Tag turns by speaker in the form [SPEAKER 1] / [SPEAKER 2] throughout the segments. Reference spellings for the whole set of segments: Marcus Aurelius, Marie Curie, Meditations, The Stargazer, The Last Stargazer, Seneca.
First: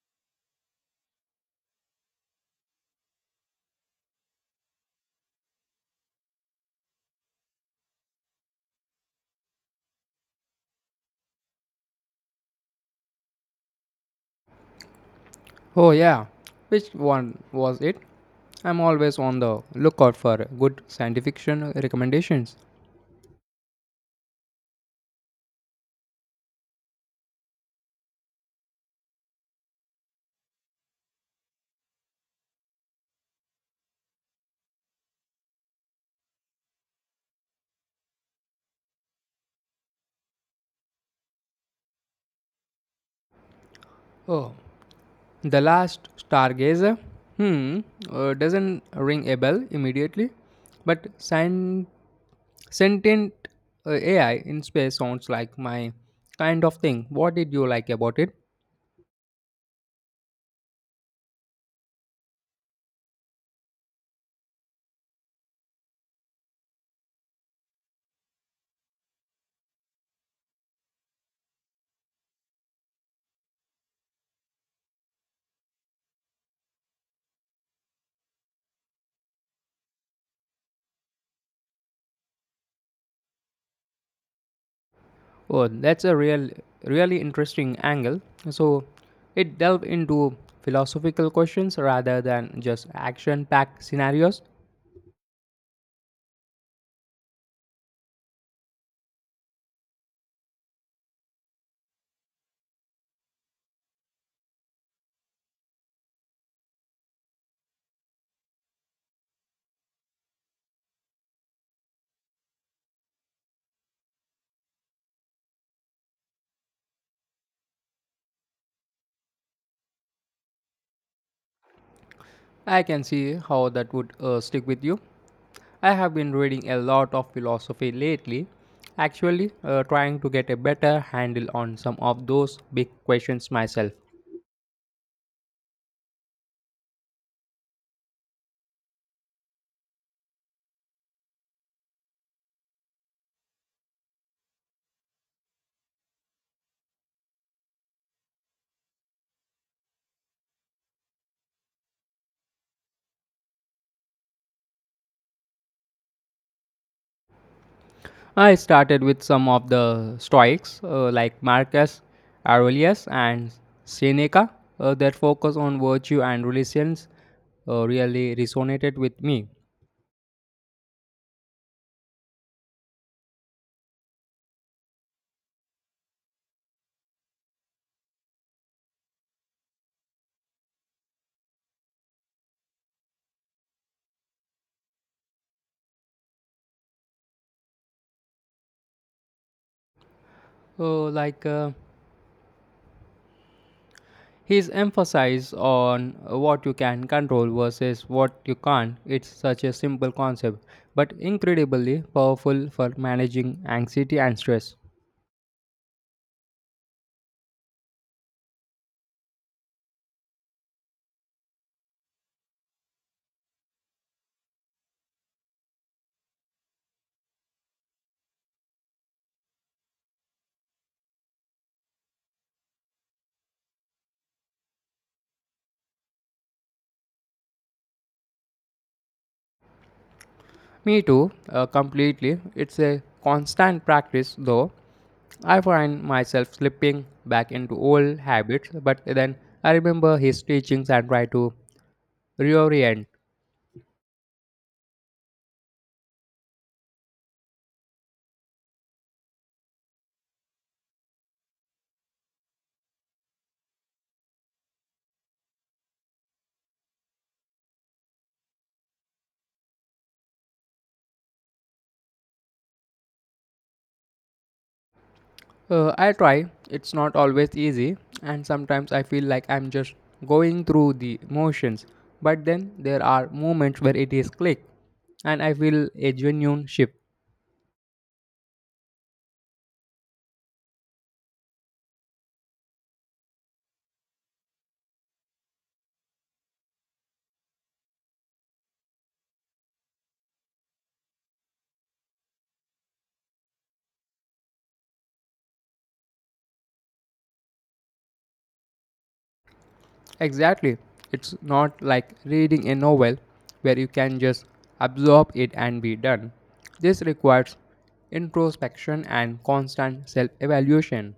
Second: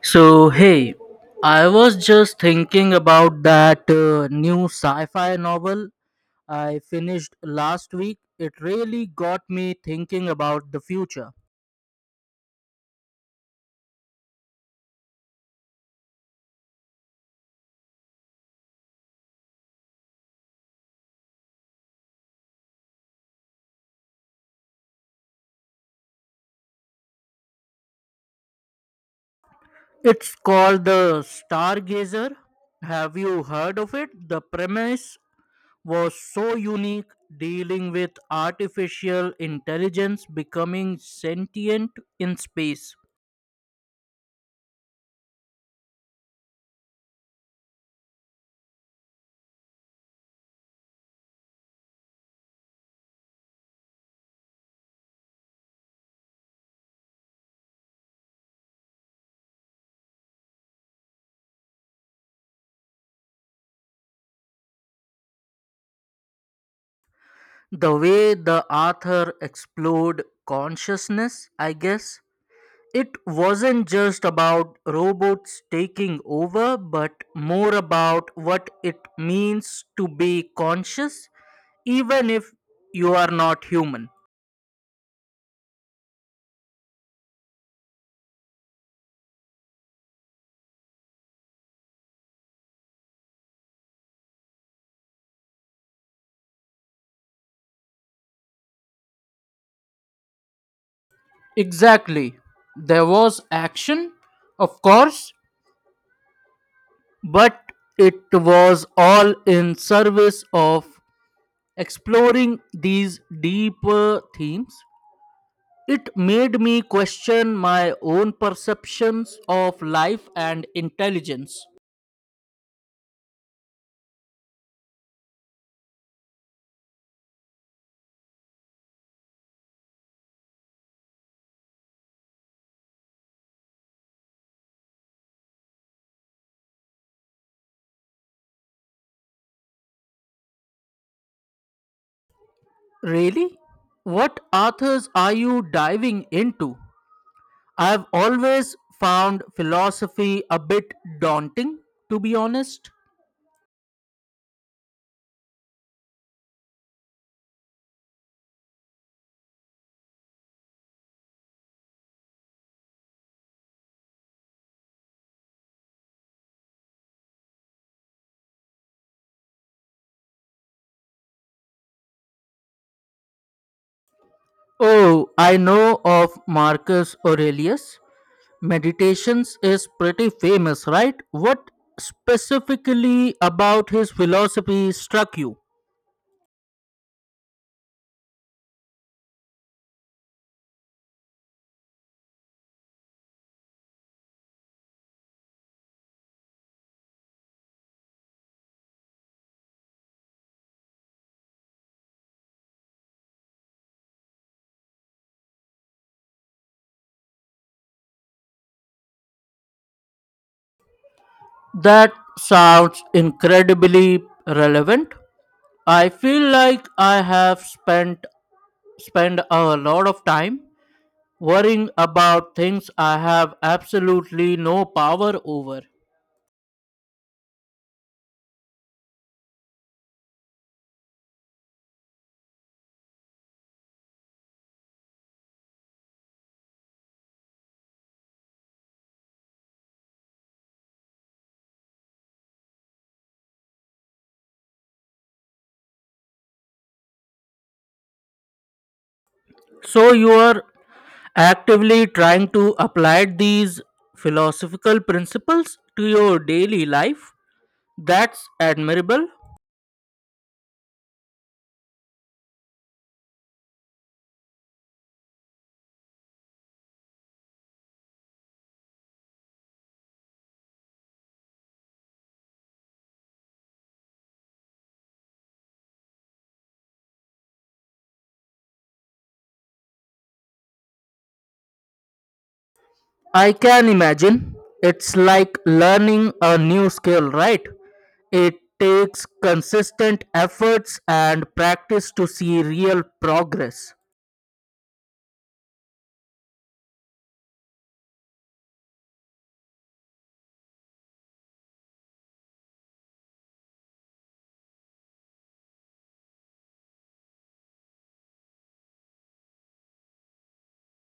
[SPEAKER 1] So, hey, I was just thinking about that new sci fi novel I finished last week. It really got me thinking about the future.
[SPEAKER 2] Oh, yeah. Which one was it? I'm always on the lookout for good science fiction recommendations.
[SPEAKER 1] It's called The Stargazer. Have you heard of it? The premise was so unique, dealing with artificial intelligence becoming sentient in space.
[SPEAKER 2] Oh, The Last Stargazer? Hmm, doesn't ring a bell immediately, but sentient AI in space sounds like my kind of thing. What did you like about it?
[SPEAKER 1] The way the author explored consciousness, I guess, it wasn't just about robots taking over, but more about what it means to be conscious, even if you are not human.
[SPEAKER 2] Oh, really interesting angle. So, it delved into philosophical questions rather than just action-packed scenarios.
[SPEAKER 1] Exactly. There was action, of course, but it was all in service of exploring these deeper themes. It made me question my own perceptions of life and intelligence.
[SPEAKER 2] I can see how that would stick with you. I have been reading a lot of philosophy lately, actually, trying to get a better handle on some of those big questions myself.
[SPEAKER 1] Really? What authors are you diving into? I've always found philosophy a bit daunting, to be honest.
[SPEAKER 2] I started with some of the Stoics, like Marcus Aurelius and Seneca. Their focus on virtue and religions really resonated with me.
[SPEAKER 1] Oh, I know of Marcus Aurelius. Meditations is pretty famous, right? What specifically about his philosophy struck you?
[SPEAKER 2] Uh, like, uh, His emphasis on what you can control versus what you can't, it's such a simple concept, but incredibly powerful for managing anxiety and stress.
[SPEAKER 1] That sounds incredibly relevant. I feel like I have spent a lot of time worrying about things I have absolutely no power over.
[SPEAKER 2] Me too, completely. It's a constant practice though. I find myself slipping back into old habits, but then I remember his teachings and try to reorient.
[SPEAKER 1] So, you are actively trying to apply these philosophical principles to your daily life. That's admirable.
[SPEAKER 2] I try. It's not always easy, and sometimes I feel like I'm just going through the motions. But then there are moments where it is click, and I feel a genuine shift.
[SPEAKER 1] I can imagine. It's like learning a new skill, right? It takes consistent efforts and practice to see real progress.
[SPEAKER 2] Exactly. It's not like reading a novel where you can just absorb it and be done. This requires introspection and constant self evaluation.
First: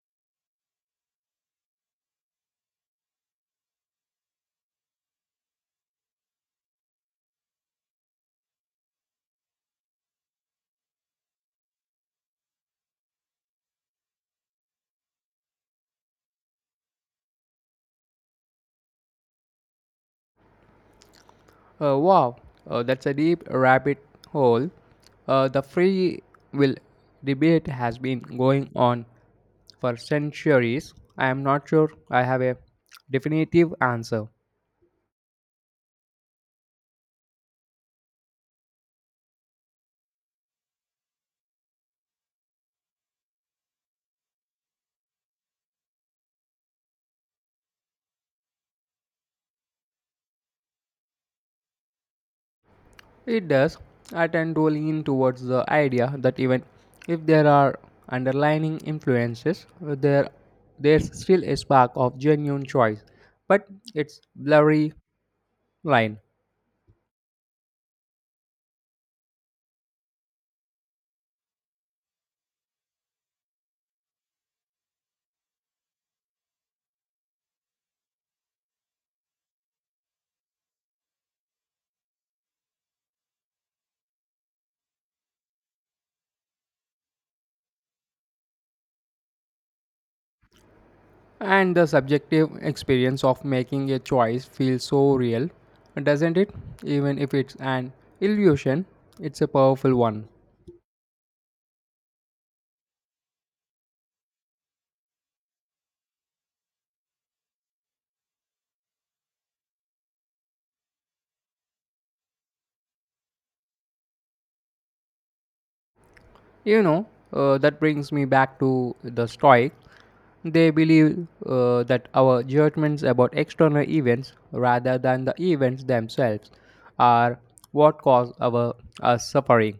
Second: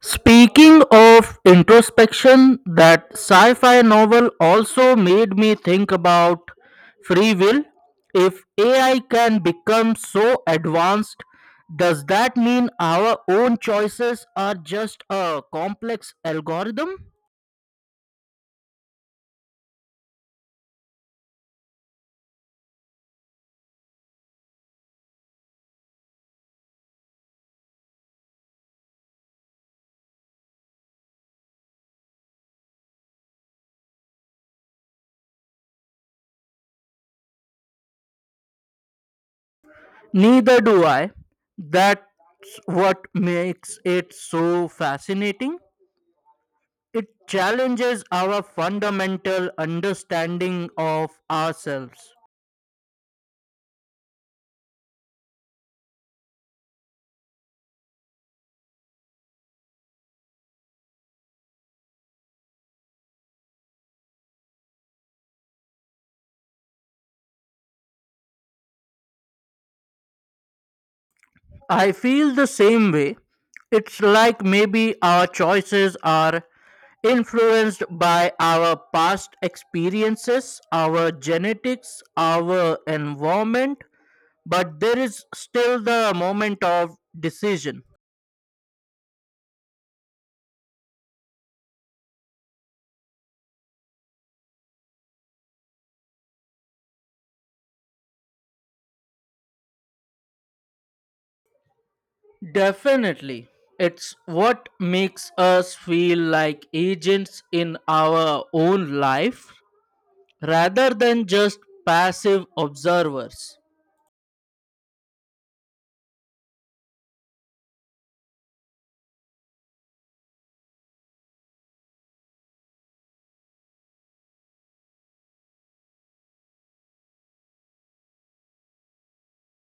[SPEAKER 1] Speaking of introspection, that sci fi novel also made me think about free will. If AI can become so advanced, does that mean our own choices are just a complex algorithm?
[SPEAKER 2] Wow, that's a deep rabbit hole. The free will debate has been going on for centuries. I am not sure I have a definitive answer.
[SPEAKER 1] Neither do I. That's what makes it so fascinating. It challenges our fundamental understanding of ourselves.
[SPEAKER 2] It does. I tend to lean towards the idea that even if there are underlying influences, there's still a spark of genuine choice, but it's blurry line.
[SPEAKER 1] I feel the same way. It's like maybe our choices are influenced by our past experiences, our genetics, our environment, but there is still the moment of decision.
[SPEAKER 2] And the subjective experience of making a choice feels so real, doesn't it? Even if it's an illusion, it's a powerful one.
[SPEAKER 1] Definitely. It's what makes us feel like agents in our own life rather than just passive observers.
[SPEAKER 2] You know, that brings me back to the Stoic. They believe that our judgments about external events, rather than the events themselves, are what cause our us suffering.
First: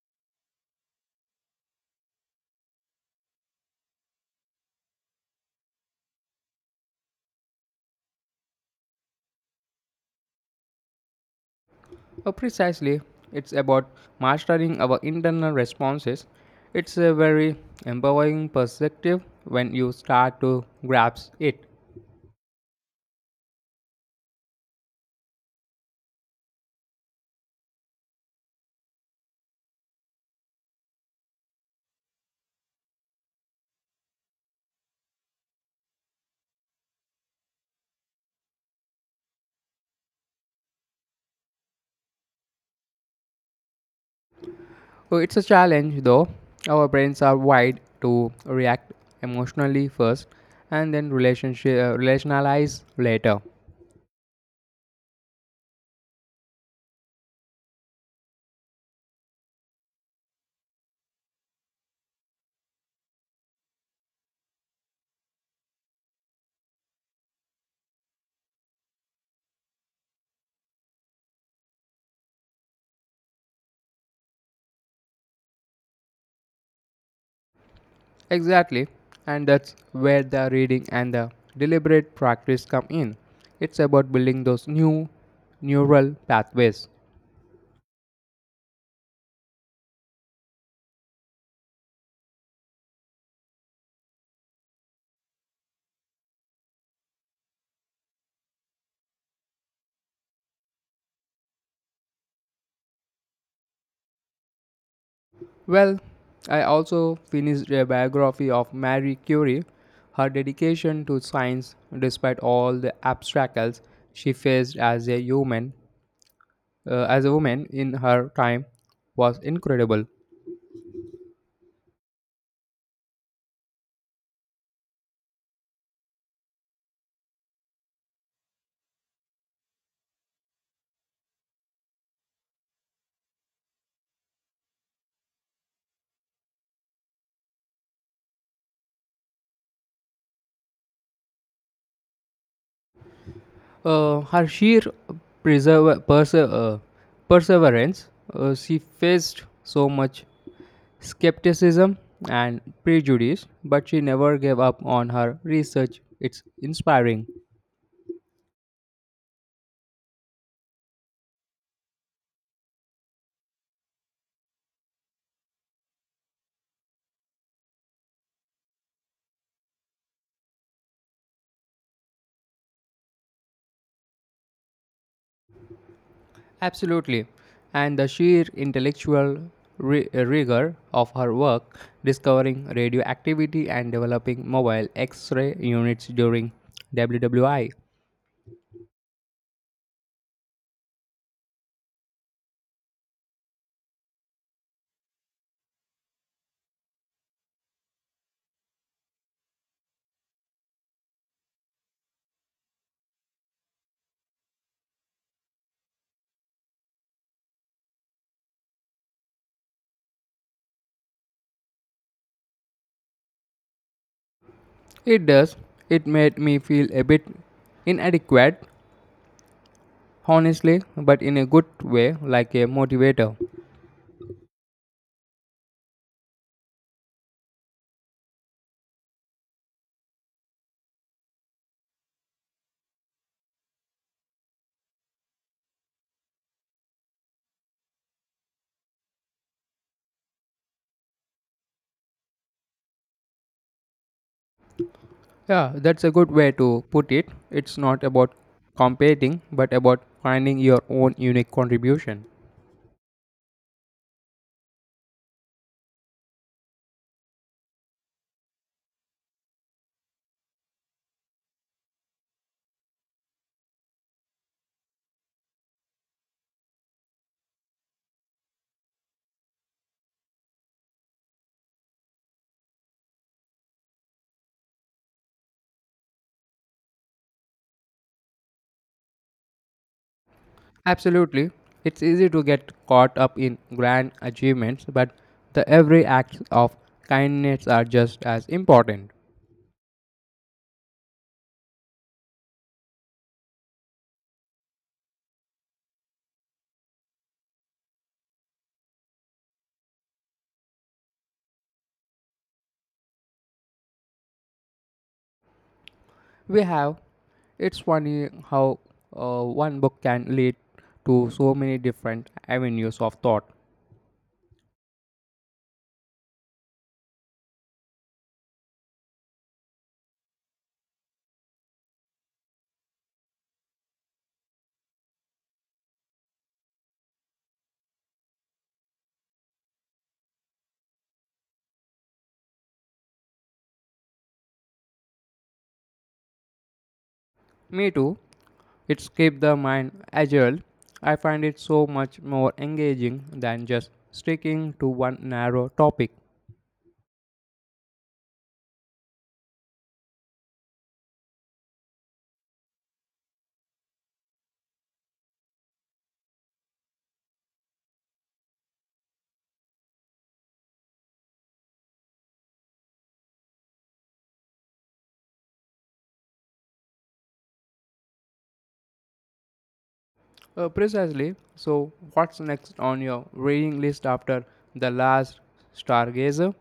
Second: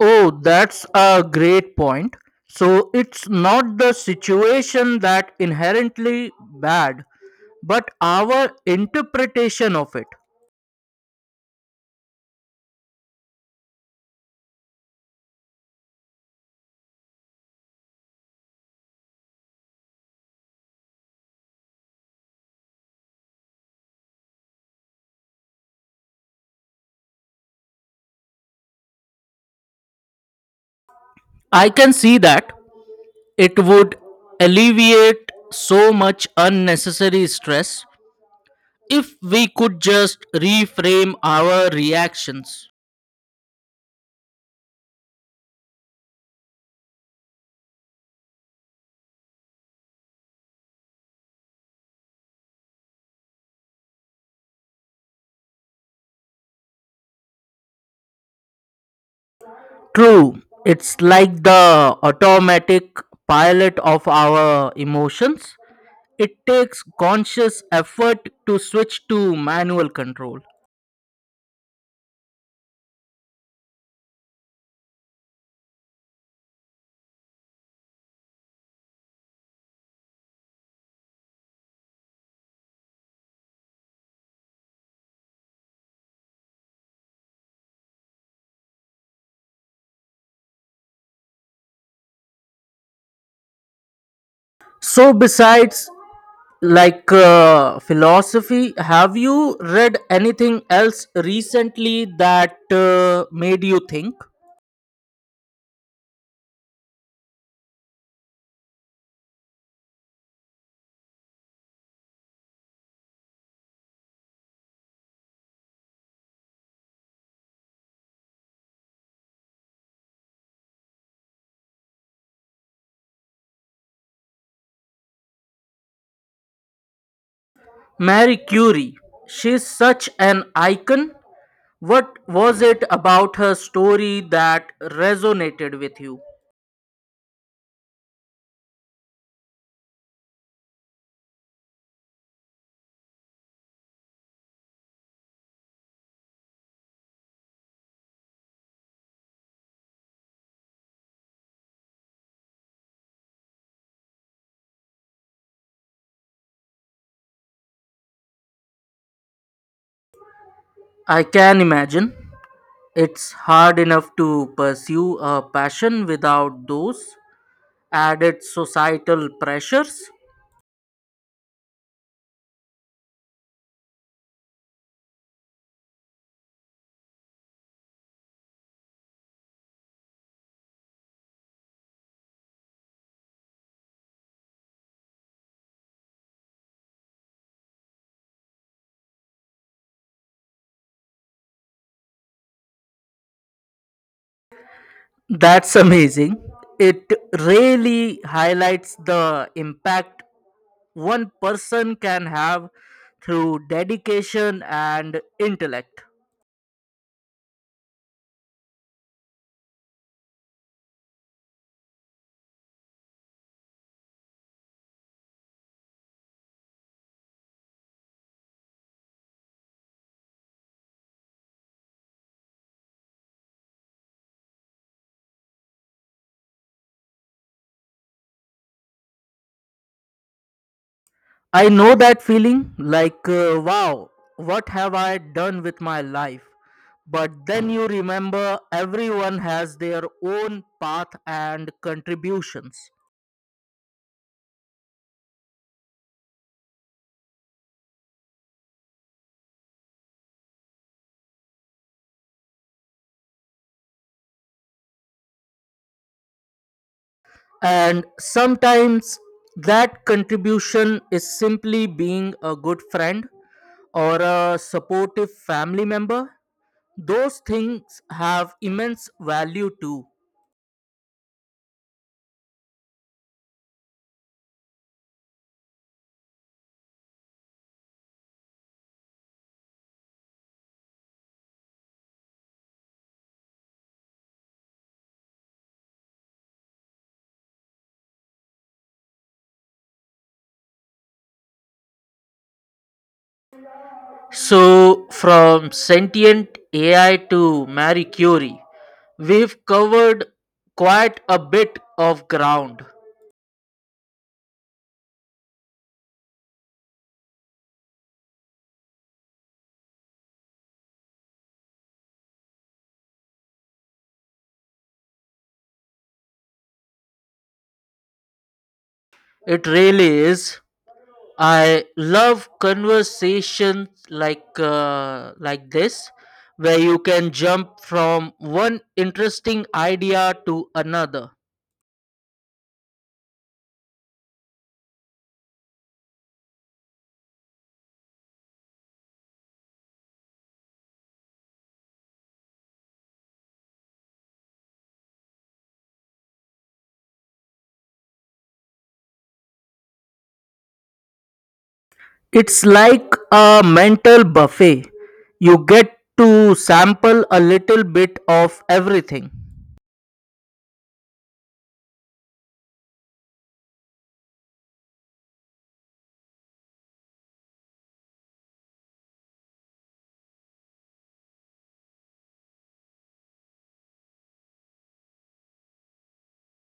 [SPEAKER 1] Oh, that's a great point. So it's not the situation that inherently bad, but our interpretation of it.
[SPEAKER 2] Oh, precisely. It's about mastering our internal responses. It's a very empowering perspective when you start to grasp it.
[SPEAKER 1] I can see that it would alleviate so much unnecessary stress if we could just reframe our reactions.
[SPEAKER 2] Oh, it's a challenge though. Our brains are wired to react emotionally first and then relationalize later.
[SPEAKER 1] True, it's like the automatic pilot of our emotions. It takes conscious effort to switch to manual control.
[SPEAKER 2] Exactly. And that's where the reading and the deliberate practice come in. It's about building those new neural pathways.
[SPEAKER 1] So, besides philosophy, have you read anything else recently that made you think?
[SPEAKER 2] Well, I also finished a biography of Marie Curie. Her dedication to science, despite all the obstacles she faced as a human, as a woman in her time, was incredible.
[SPEAKER 1] Mary Curie, she's such an icon. What was it about her story that resonated with you?
[SPEAKER 2] Her sheer preserve, perse- uh, perseverance, she faced so much skepticism and prejudice, but she never gave up on her research. It's inspiring.
[SPEAKER 1] I can imagine. It's hard enough to pursue a passion without those added societal pressures.
[SPEAKER 2] Absolutely. And the sheer intellectual rigor of her work, discovering radioactivity and developing mobile X ray units during WWI.
[SPEAKER 1] That's amazing. It really highlights the impact one person can have through dedication and intellect.
[SPEAKER 2] It does. It made me feel a bit inadequate, honestly, but in a good way, like a motivator.
[SPEAKER 1] I know that feeling like, wow, what have I done with my life? But then you remember everyone has their own path and contributions.
[SPEAKER 2] Yeah, that's a good way to put it. It's not about competing, but about finding your own unique contribution.
[SPEAKER 1] And sometimes that contribution is simply being a good friend or a supportive family member. Those things have immense value too.
[SPEAKER 2] Absolutely. It's easy to get caught up in grand achievements, but the every acts of kindness are just as important.
[SPEAKER 1] So, from sentient AI to Marie Curie, we've covered quite a bit of ground.
[SPEAKER 2] We have. It's funny how one book can lead to so many different avenues of thought.
[SPEAKER 1] It really is. I love conversations like this, where you can jump from one interesting idea to another.
[SPEAKER 2] Me too. It's keep the mind agile. I find it so much more engaging than just sticking to one narrow topic.
[SPEAKER 1] It's like a mental buffet. You get to sample a little bit of everything.
[SPEAKER 2] Precisely. So, what's next on your reading list after The Last Stargazer?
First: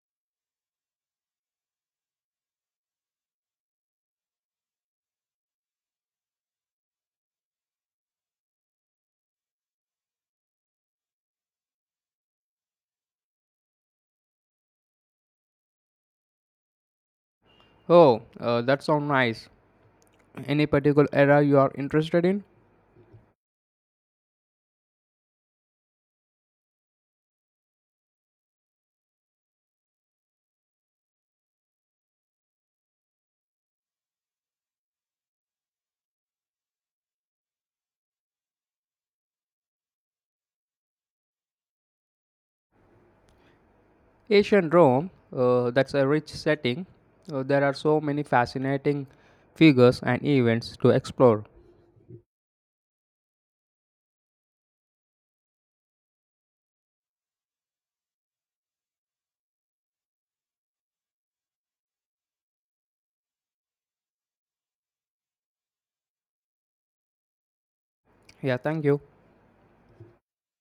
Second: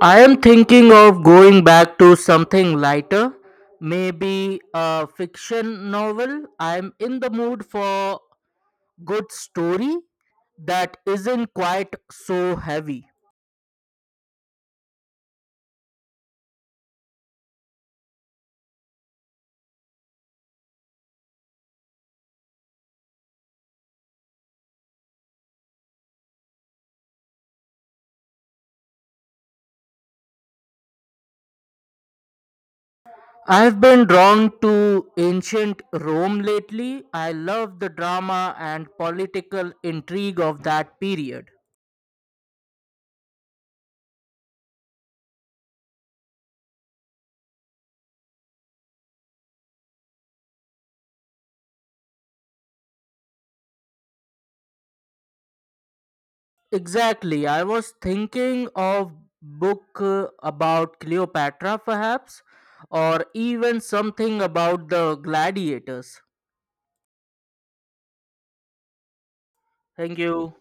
[SPEAKER 1] I am thinking of going back to something lighter, maybe a fiction novel. I'm in the mood for good story that isn't quite so heavy.
[SPEAKER 2] Oh, that sounds nice. Any particular era you are interested in?
[SPEAKER 1] I've been drawn to ancient Rome lately. I love the drama and political intrigue of that period.
[SPEAKER 2] Ancient Rome, that's a rich setting. There are so many fascinating figures and events to explore.
[SPEAKER 1] Exactly. I was thinking of book about Cleopatra perhaps, or even something about the gladiators.
[SPEAKER 2] Yeah, thank you.
[SPEAKER 1] Thank you.